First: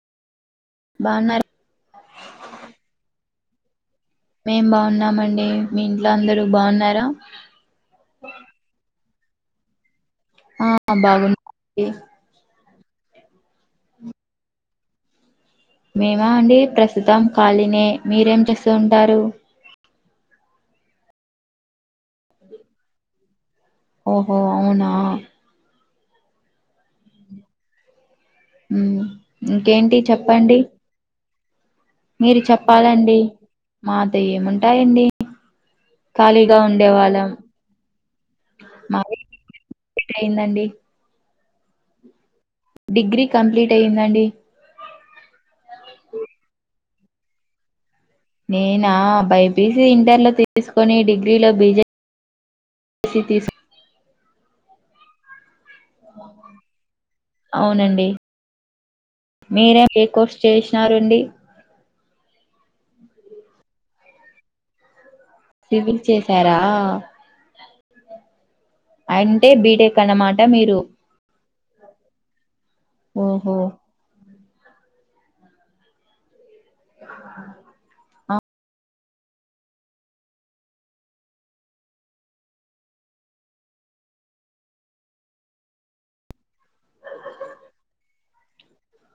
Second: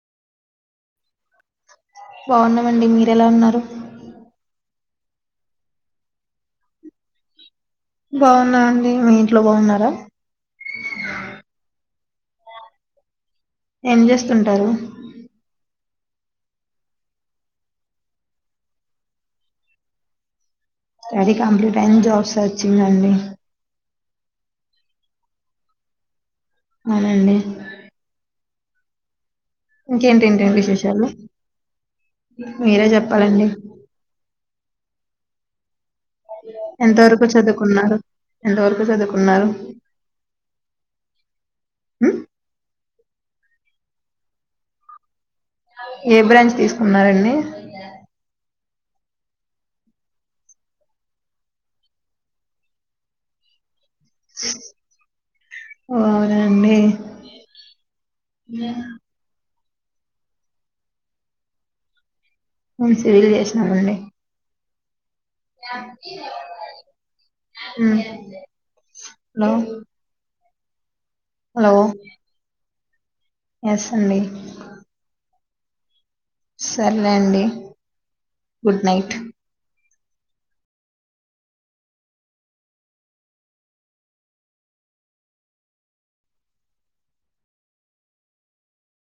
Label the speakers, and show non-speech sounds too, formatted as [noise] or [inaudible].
Speaker 1: బాగున్నారు
Speaker 2: బాగున్నామండి మీర ఎలా ఉన్నారు
Speaker 1: మేం బాగున్నామండి మీ ఇంట్లో అందరూ బాగున్నారా
Speaker 2: బాగున్నానండి మీ ఇంట్లో బాగున్నారా
Speaker 1: ఆ బాగున్నా [inaudible]
Speaker 2: ఏం చేస్తుంటారు
Speaker 1: మేమా అండి ప్రస్తుతానికి ఖాళీనే మీరేం చేస్తు ఉంటారు
Speaker 2: స్టడీ కంప్లీట్ అయింది జాబ్స్ సర్చింగ్ అండి
Speaker 1: ఓహో అవునా
Speaker 2: అవునండి
Speaker 1: మ్మ్ ఇంకేంటి
Speaker 2: ఇంకేంటేంటి
Speaker 1: చెప్పండి
Speaker 2: విశేషాలు
Speaker 1: మీరు చెప్పాలండి మాతో ఏముంటాయండి ఖాళీగా
Speaker 2: ఎంత వరకు
Speaker 1: ఉండేవాళ్ళం
Speaker 2: చదువుకున్నారు. ఎంత వరకు చదువుకున్నారు
Speaker 1: డిగ్రీ అయిందండీ
Speaker 2: మ్మ్
Speaker 1: డిగ్రీ కంప్లీట్ అయ్యిందండి
Speaker 2: ఏ బ్రాంచ్ తీసుకున్నారండి
Speaker 1: నేనా బైపీసీ ఇంటర్లో తీసుకొని డిగ్రీలో బీజే స్ తీసు
Speaker 2: ఓనండి
Speaker 1: అవునండి మీరేం ఏ కోర్స్ చేసినారండి
Speaker 2: నేను సివిల్ చేసినామండి
Speaker 1: సివిల్ చేసారా
Speaker 2: మ్మ్
Speaker 1: అంటే బీటెక్ అనమాట మీరు
Speaker 2: హలో
Speaker 1: ఓహో
Speaker 2: ఎస్ అండి సర్లేే అండి గుడ్ నైట్